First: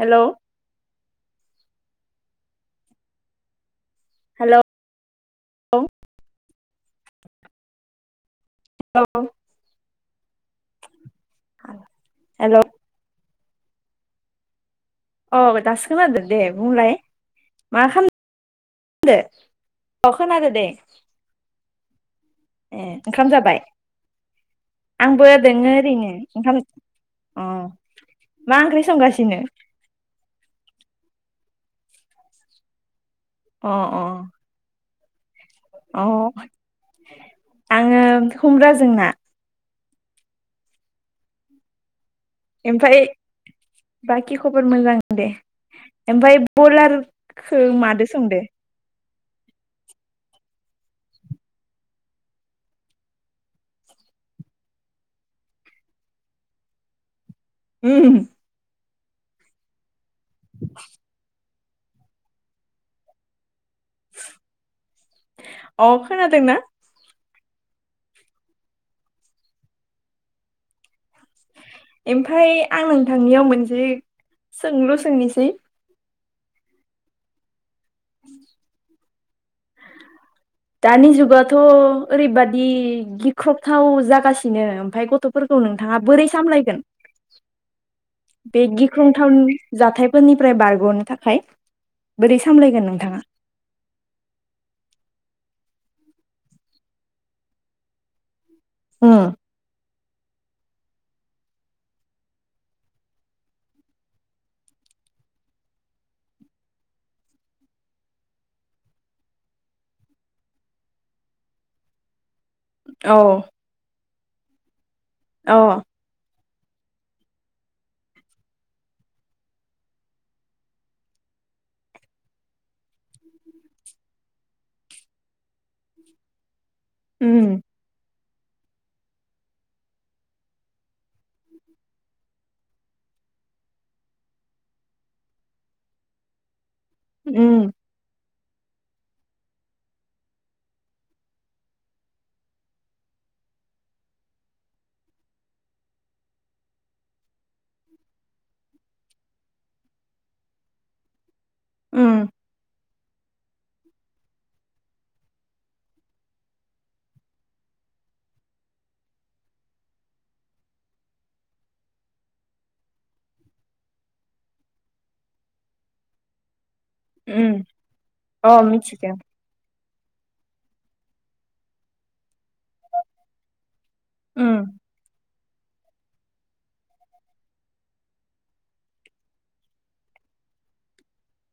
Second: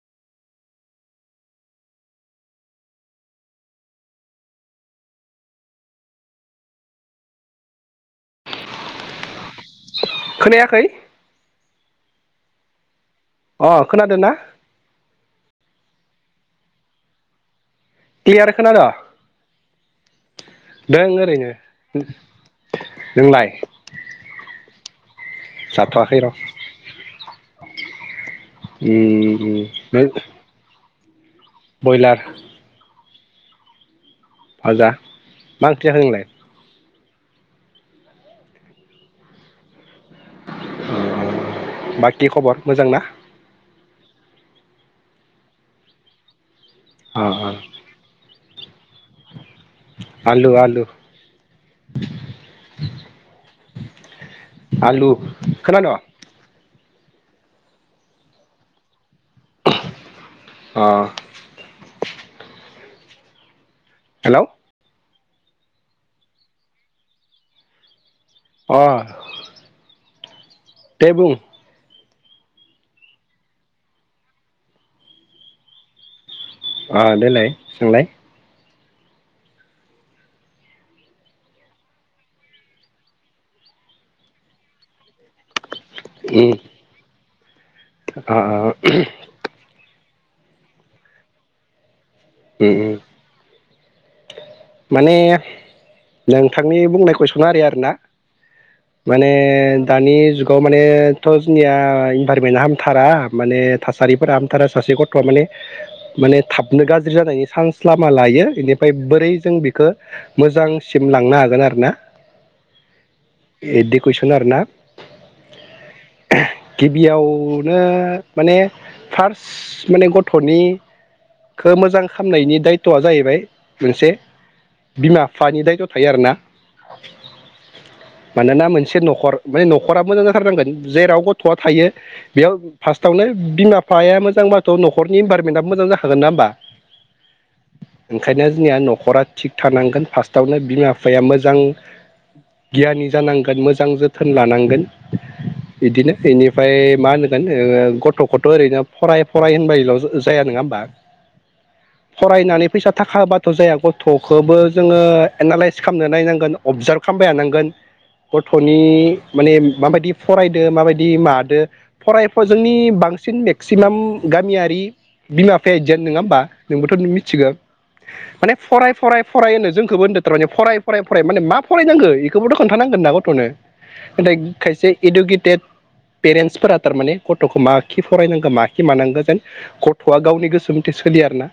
Hello. Hello औ खोनायाखै hello अ खोनादों ना औ दासो खोनादों दे बुंलाय मा क्लियार खोनादों खाम''दों आं खोनादों दे । दों ओरैनो ए ओंखाम नोंलाय जाबाय आंबो नोंगो नोंगो जाथ'वाखै र' अख''' अ मा ओंख्रि संगासिनो? नों बयलार। अ अ जा मा ओंख्रि नोंलाय? अ आङो खुमब्राजों ना। बाखि खबर मोजां ना? ओमफ्राय बाखि खबर मोजां दे। ओमफ्राय अ अ बयलारखौ मादो संदो? आलु आलु आलु खोनाद? ओम अ हेल'! अ खोनादोंना? अ दे बुं ओमफाय आं नोंथांनियाव मोनसे सोंलु सोंनोसै अ देलाय सोंलाय [inaudible] दानि जुगाथ' ओरैबादि गिख्रबथाव जागासिनो ओमफ्राय गथ'फोरखौ नों नोंथाङा बोरै उम सामलागोन अ बे गिख्रंथाव जाथाय फोरनिफ्राय बारग'नो थाखाय बोरै उम सामलायगोन उम नोंथाङा? माने नोंथांनि बुंनाय कुइसना ओरै आरोना माने उम दानि जुगाव मानेथ' जोंनिया इनभाइरमेन्टआ हामथारा माने थासारिफोरा हामथारा सासे गथ'आ माने माने थाबनो गाज्रि जानायनि चान्स लामा लायो, बेनिफ्राय बोरै जों बेखौ मोजांसिम लांनो हागोन आरोना औ बिदि कुइसन आरोना औ गिबियाव नो माने फार्स्ट माने गथ'नि खो मोजां खालामामनायनि दायथ'आ जाहैबाय मोनसे, बिमा-बिफानि दायथ' थायो आरोना। उम मानोना मोनसे न'खर माने न'खरा मोजां जाथारनांगोन, जेराव गथ'आ थायो बेयाव फार्स्टआवनो बिमा-बिफाया मोजांबाथ' नख उम ओंखायनो जोंनिया न'खरा थिग थानांगोन फार्स्टआवनो बिमा-बिफाया मोजां गियानि जानांगोन, मोजां जोथोन लानांगोन। बिदिनो बेनिफ्राय मा होनगोन ओ गथ'खौथ' ओरैनो फराय फराय होनबायल' जायानो नङा होमबा? उम फरायनानै फैसा थाखा होबाथ' जाया गथ' खौबो जोङो एनालइस खालामना नायनांगोन, अबजार्भ खालामबाय थानांगोन, गथ'नि माने माबायदि फरायदो माबायदि मादो फरायफ जोंनि बा बांसिन मेक्सिमाम गामियारि बिमा बिफाया बिदियानो नङा होमबा? नोंबोथ' मिथिगौ उम माने अ फराय मिथिगौ फराय फराय होनो जों खोबो होनदों थारमाने फराय फराय फराय माने मा फरायनांगौ बेखौबोथ' खोन्थानांगोन ना गथ'नो नाथाय उम खायसे इडुकेटेड पेरेन्टसफोरा थारमाने गथ'खौ माखि फरायनांगौ, माखि मानांगौ जेन गथ'आ गावनि गोसो मथे सो लिया आरो ना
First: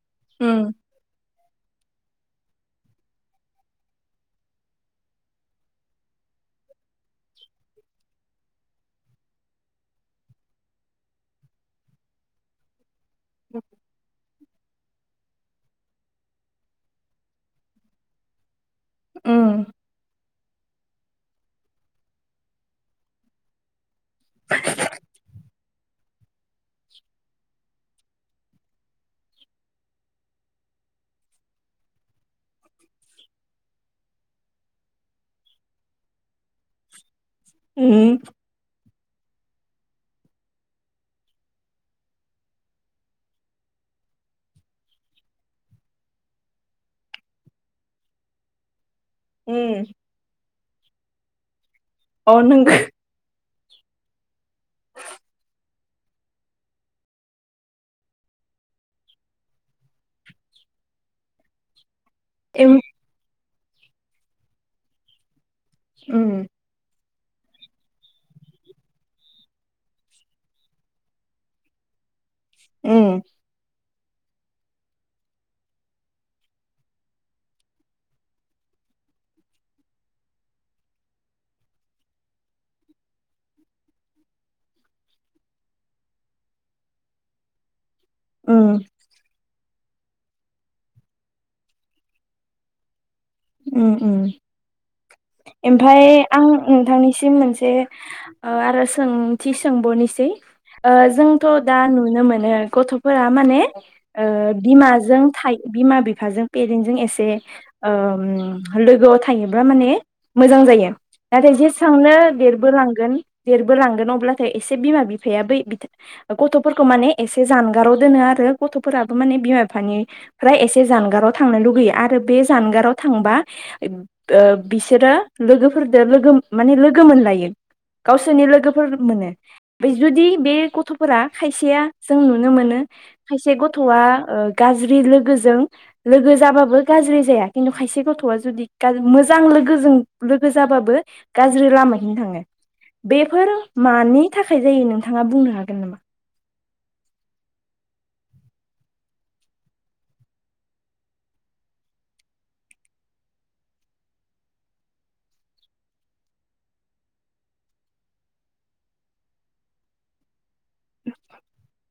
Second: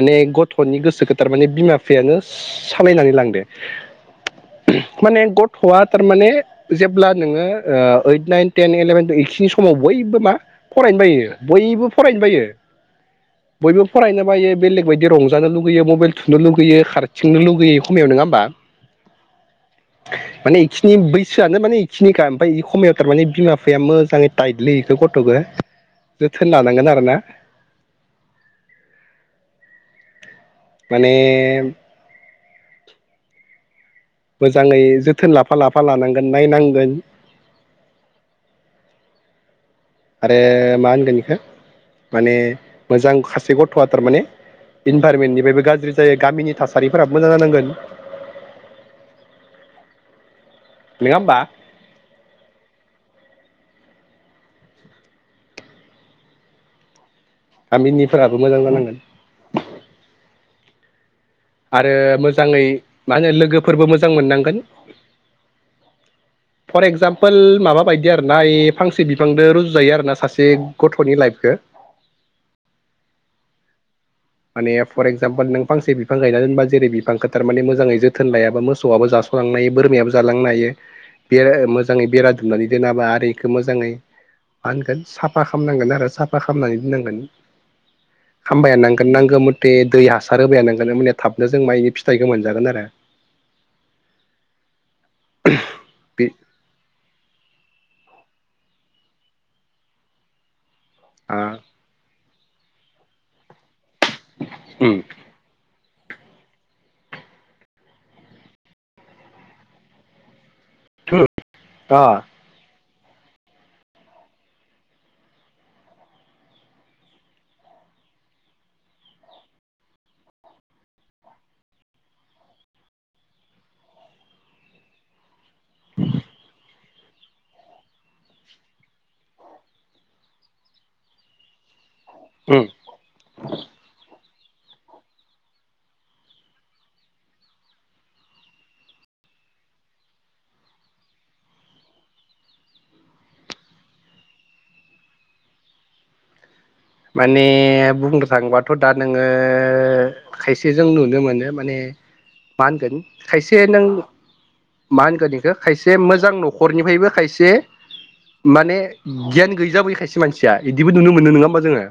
माने उम गथ'नि गोसोखौ थारमाने बिमा बिफायानो सालायनानै लांदो माने गथ'आ थारमाने जेब्ला नोङो ओ ओइट, नाइन, टेन, इलेभेन, खिनि समाव बयबो मा फरायनोबायो बयबो फरायनोबायो। [inaudible] बयबो फरायनो बायो बेलेग बायदि रंजानो लुुबैयो मबाइल थुनो लुगैयो खारथिंनो लुगैयो खायाव नङा होमबा। ओम माने इखिनि बैसोआनो माने इखिनिखा ओमफ्राय इ समायाव थारमाने बिमा बिफाया मोजाङै टाइदलिखौ गथ' जोथोन लानांगोन आरोना। [inaudible] माने मोजाङै जोथोन लाफा लाफा लानांगोन। नायनांगोन । उम आरो मा होनगोन बेखौ माने मोजां सासे गथ'आ थारमाने। इनभाररमेन्टनिफ्रायबो गाज्रि जायो गामिनि थासारिफोरा मोजां जानांगोन। ओम नङाहोमबा अ नंगौ गामिनिफोराबो मोजां जानांगोन। आरो मोजाङै उम मा होनो लोगोफोरबो मोजां मोननांगोन। ओम ओ माबा बायदि आरोना फांसे बिफांजों रुजुजायो आरोना सासे गथ'नि लाइफखौ। ओम माने फर एक्जामपोल नों फांसे बि [unintelligible] बिफां गायना दोनबा जेरै बिफांखौ थारमाने मोजाङै जोथोन लायाबा मोसौआबो जास'लांनो हायो बोरमायाबो जालांनो हायो। बे मोजाङै बेरा दुमनानै दोनाबा आरो बेखौ मोजाङै मा होनगोन साफा खालामनांगोन आरो साफा खालामनानै दोननांगोन। हामबाय उम नांगोन नांगौ मथे दै हासार होबाय नांगोन। म थाबनो जों म फिथाइखौ मोनजागोन आरो [unintelligible] ओम ओम ओमफाय बे आं नोंथांनिसिम मोनसे आर'ज सोंथि सोंबावनोसै आ जोंथ' दा नुनो मोन गथ'फोरा माने उम बिमाजों थायो। बिमा बिफाजों पेरेन्टजों एसे लोगोआव थायोब्ला माने। मोजां जायो नाथाय अ जेसांनो देरबोलां देरबोलांगोन अब्लाथाय एसे बिमा बिफाया बै गथ'फोरखौ माने एसे जानगाराव दोनो आरो गथ'फोराबो माने बिमा बिफानिफ्राय एसे जानगाराव थांनो लुुबैयो आरो बे जानगाराव थांबा ओ बिसोरो लोगोफोरजों लोगो माने लोगो मोनलायो गावसोरनि लोगोफोर मोनो बे जुदि बे गथ'फोरा खायसेया जों नुनो उम मोनो खायसे गथ'आ गाज्रि लोगोजों लोगो जाबाबो गाज्रि जाया। खिन्थु खायसे गथ'आ जुदि मोजां लोगोजों लोगो जाबाबो गाज्रि लामााहैनो थाङो। बेफोर मानि थाखाय जायो नोंथाङा बुंनो हागोन नामा? माने बुंफ्रांबाथ' दा नोंङो खायसेजों नुनो मोनो माने मा होनगोन खायसे नों मा होनगोन इखौ खायसे मोजां न'खरनिफ्रायबो खायसे माने गियान गैजाबोयो खायसे मानसिया बिदिबो नुनो मोनो नोंङा होमबा जोंङो।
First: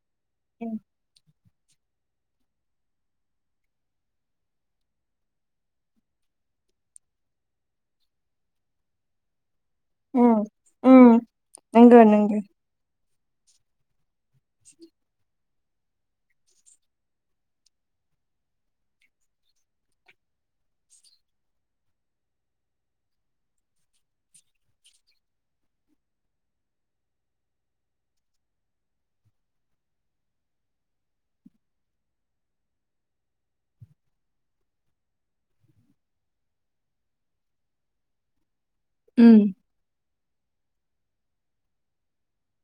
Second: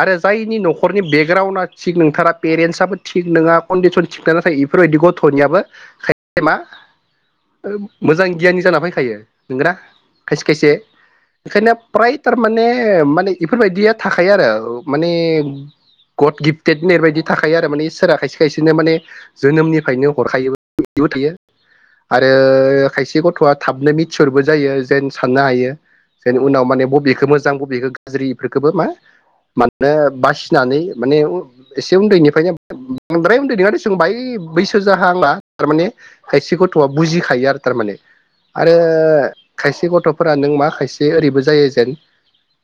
आरो जायनि न'खरनि बेकराउना थिग नोंथारा पेरेन्टसाबबो थिग नोंङा कन्डिसन थिग ना थायो बेफोरबायदि गथ'नियाबोय खाय से मा मोजां ओ गियानि जाना फैखायो। नोंगोना उम खायसे खायसे उम ओंखायनो नंगौ फ्राय नंगौ थारमाने माने इफोरबायदिया थाखाय आरो ओ माने गड गिफ्टेड होननायबायदि थाखायो आरो माने इसोरा खायसे खायसेनो माने जोनोमनिफ्रायनो हरखायोबो दिउ थयो आरो खायसे गथ'आ थाबनो मिथिहरबो जायो जेन साननो हायो जायनि उनाव माने बबेखो मोजां बबेखो गाज्रि बेफोरखोबो मा मानो बासिनानै माने एसे उन्दैनिफ्रायनो बांद्राय उन्दै नंङा दिसुं बांङाइ बैसो जाहांङा थारमाने खायसे गथ'आ बुजिखायो आरो थारमाने आरो उम खायसे गथ'फोरा नों मा खायसे ओरैबो जायो जेन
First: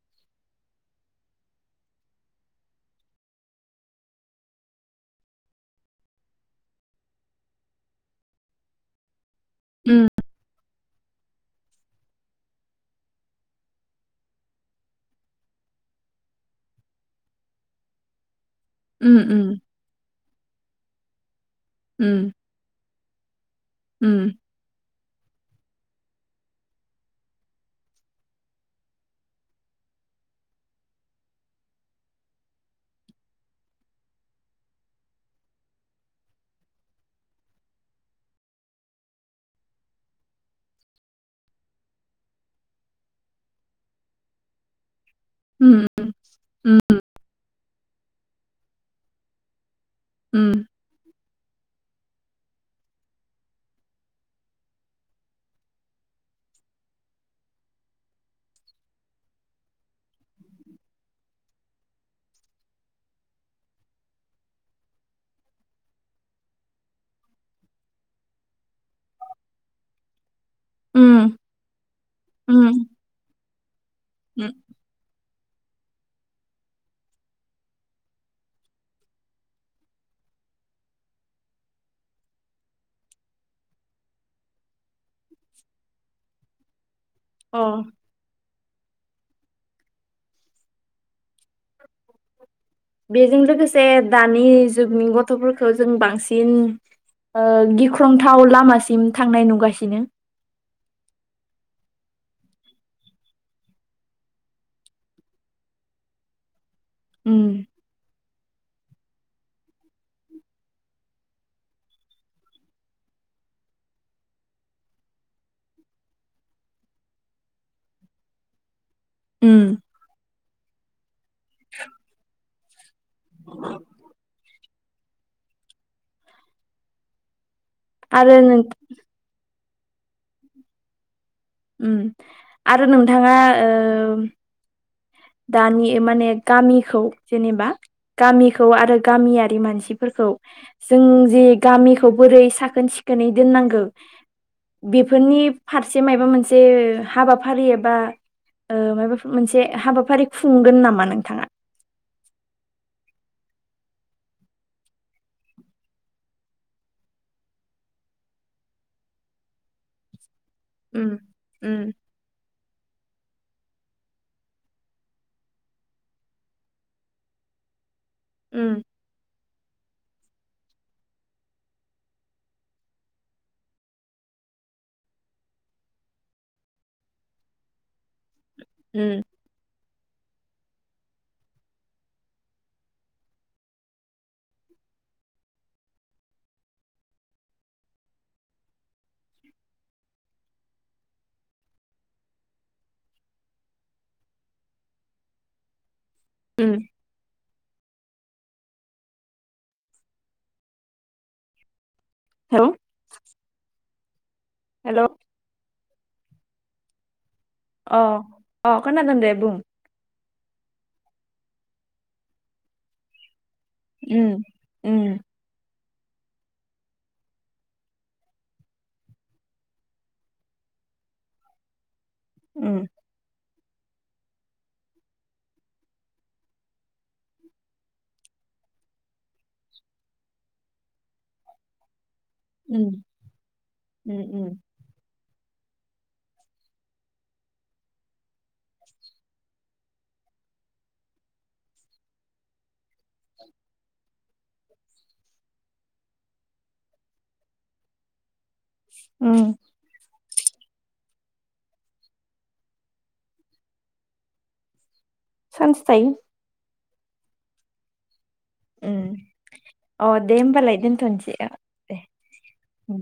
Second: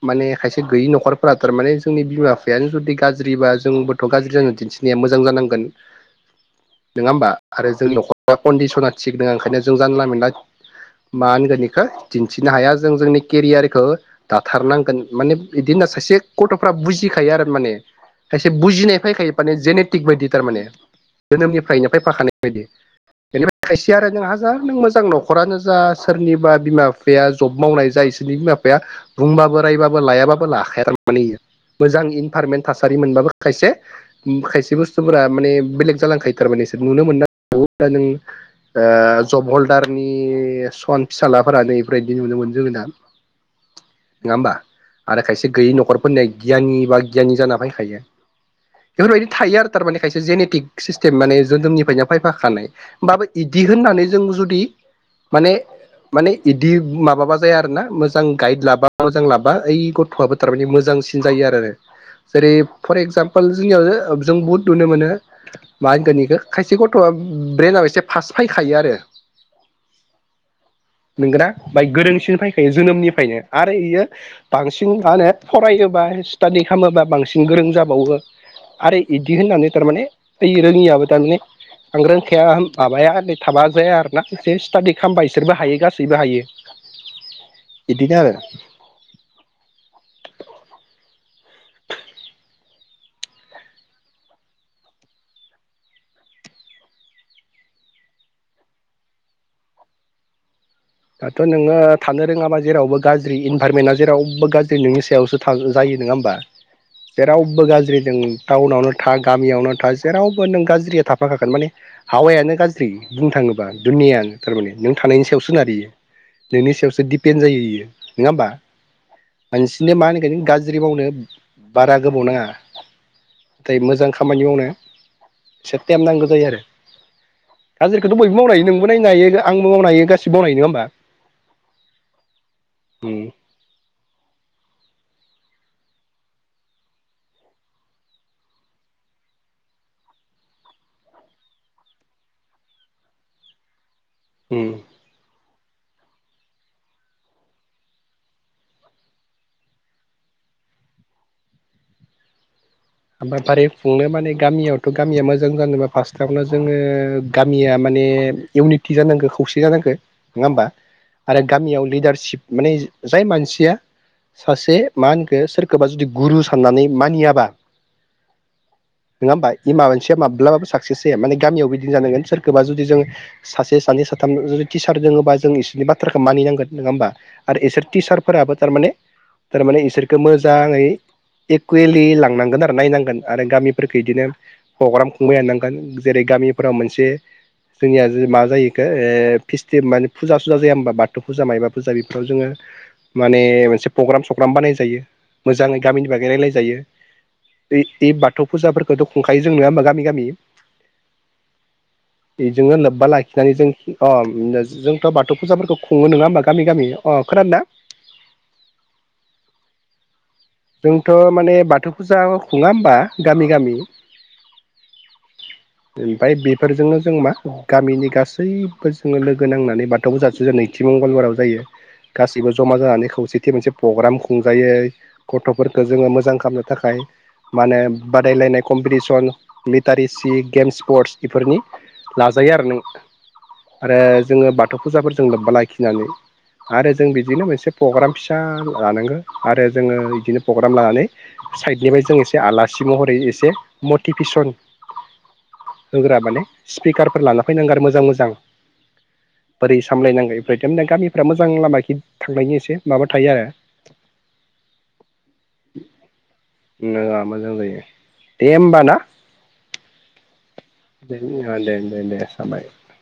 माने खायसे गैयि न'खरफोरा थारमाने जोंनि बिमा बिफायानो जुदि गाज्रिबा जोंबोथ' गाज्रि जानो दिनथि थिनाया मोजां जानांगोन नोंङा होमबा? आरो जोंनि न'खरा कन्दिसना थिग नोंङा ओंखायनो जों जानला उम मोनानला मा होनगोन बेखौ दिन्थिनो हाया जों जोंनि केरियारखौ दाथारनांगोन माने बिदिनो स थिग गथ'फ्रा बुजिखायो आरो माने खायसे बुजिनाय फैखायो माने जेनेटिक बायदि थारमाने जोनोमनिफ्रायनो उम फैफाखानाय बायदि बेनिफ्राय खायसेया आरो नों उम हाजार नों मोजां न' न'खरानो जा सोरनिबा बिमा बिफाया जब मावनाय जा इसोरनि बिमा बिफाया बुंबाबो रायबाबो लायाब बाबो लाखाया आरो थारमाने इयो मोजां इनभारमेन्ट थासारि मोनबाबो खायसे उम खायसे बुस्थुफोरा माने बेलेग जालांखायो थारमाने नुनो मोन दा नो जब हल्दारनि सान फिसालाफोरानोै बेफोरबायदि नुनो मोनमोन जोङो दा [unintelligible] [unintelligible] नोंङा होमबा आरो खायसे गैयि नख'रफोरनिया गियानि बा गियानि जाना फैखायो बेफोरबायदि थायो आरो थारमाने खायसे उम जेनेटिक सिस्टेम माने जोनोमनिफ्रायनो फायफाखानाय होमबाबो बिदि होननानै जों जुदि माने माने इदि माबाबा जाया आरोना मोजां गाइड लाबा मोजां लाबा ओइ गथ'आबो थारमानानि मोजां मोजांसिन जायो आरो जेरै फर एक्जामपोल जोंनियाव जों बुहुट नुनो मोनो मा होनगोनिखौ खायसे गथ' थ'आ ब्रेनाबो एसे फास्ट फैखायो आरो उम नोंगोना बाय गोरोंसिन फैखायो उम जोनोमनिफ्रायनो आरो इयो उम बांसिन मा होनो फरायो बा स्टाडि खालामोबा बांसिन गोरों जाबावो आरो इदि होननानै थारमाने ओइ रोंङियाबो थारमाने आं रोंखाया माबाया थाबा जाया आरोना एसे स्टाडि खालामबा इसोरबो हायो गासैबो हायो। अ इदिनो आरो [unintelligible] बेजों लोगोसे दानि जुगनि गथ'फोरखौ जों बांसिन ओ गिख्रंथाव लामासिम थांनाय नुगासिनो दाथ' नोंङो थानो रोंङाबा जेरावबो गाज्रि इनभाररमेन्टआ जेरावबो गाज्रि नोंनि सायावसो जायो नोंङा होमबा उम जेरावबो गाज्रि दों टाउनावनो था गामियावनो था जेरावबो नों गाज्रिया थाफाखागोन माने हावायानो गाज्रि बुंनो थांङोबा नियानो थारमाने नों थानायनि सायावसो सोनारो इयो नोंनि सायावसो दिपेन्ड जायो इयो नङा होमबा? मानसिनि मा होनगोन गाज्रि मावनो बारा गोबाव नाङा। नाथाय मोजां खामानि मावनो एसे टाइम नांगौ जायो आरो। गाज्रिखौथ' आरो बयबो मावनो नों नोंबो नायनो हायो आंबो मावनोहायो गासिबो मावनो नङा होनबा? उम आरो उम नोंथाङा ओम दानि माने गामिखौ जेनेबा गामिखौ आरो गामियारि मानसिफोरखौ जों जि गामिखौ बोरै साखोन सिखोनै दोननांगौ उम बेफोरनि फारसे माबा मोनसे हाबाफारि एबा ओ माबाफोर मोनसे हाबाफारि खुंगोन नामा नोंथाङा? फारै खुंनो माने गामियावथ' गामिया मोजां जानोबा फार्स्टआवनो जोङो गामिया माने इउनिटि जानांगौ खौसे जानांगो नङा होमबा उम आरो उम गामियाव लिडारसिभ माने जाय मानसिया सासे मा होनखो सोरखौबा जुदि गुरु साननानै मानियाबा उम। नङा होनबा ए मा मानसिया माब्लाबाबो साक्सेस जाया माने गामियाव बिदिनो जानांगोन सोरखौबा जुदि जों सासे, सानै, साथाम जुदि टिसार दोङोबा जों इसोरनि बाथ्राखौ मानिनांगोन नङा होमब्ला आरो इसोर टिसार फोराबो थारमाने उम थारमाने इसोरखौ मोजाङै एकुवेलि लांनांगोन दा नायनांगोन आरो गामिफोरखौ इदिनो प्र'ग्राम खुंबाय थानांगोन जेरै गामिफोराव मोनसे जोंनिया जो मा जायो एखो ओ फेस्टिभ माने फुजा-सुजा जाया होमबा बाथौ फुजा मायबा फुजा बेफोराव जोङो माने मोनसे प्रग्राम-सग्राम बानाय जायो मोजाङै गामिनि बागै रायलाय उम जायो । ऐ ऐ बाथौ फुजाफोरखौथ' खुंखायो जों नङा होमबा गामि गामि? हेलौ बेजोंनो लोब्बा लाखिनानै जों अ हेलौ जोंथ' बाथौ फुजाफोरखौ खुङो नङा होमबा गामि गामि अ खोनादों ना अ अ खोनादों दे बुं जोंथ' माने बाथौ फुजा खुङा होमबा गामि गामि उम उम। ओमफ्राय बेफोरजोंनो जों मा गामिनि गासैबो जोङो लोगो नांनानै बाथौ गोजा सुजान होयो। काथि मंगलबाराव जायो गासैबो जमा उम जानानै खौसेथि मोनसे प्र'ग्राम खुंजायो। गथ'फोरखौ जोङो मोजां खालामनो थाखाय मा होनो बादायलायनाय कम्पिटिसन, लिटारेसि, गेम्स स्पर्टस इफोरनि लाजायो आरो नों उम आरो जोङो उम बाथौ फुजाफोरजों लोब्बा लाखिनानै। आरो जों बिदिनो मोनसे प्रग्राम फिसा लानांगौ आरो जोङो बिदिनो प्र'ग्राम लानानै साइडनिफ्राय जों एसे आलासि महरै एसे मटिभेसन [inaudible] होग्रा माने स्पिकारफोर लाना फैनांगौ आरो मोजां मोजां। उम बोरै सामलायनांगौ। [unintelligible] गामिफ्रा मोजां लामा थांनायनि एसे माबा थायो आरो। सानसथायो। नोआ मोजां जायो दे होमबा ना उम अ दे होमबालाय । दोनथ'नोसै दे दे थाबाय। उम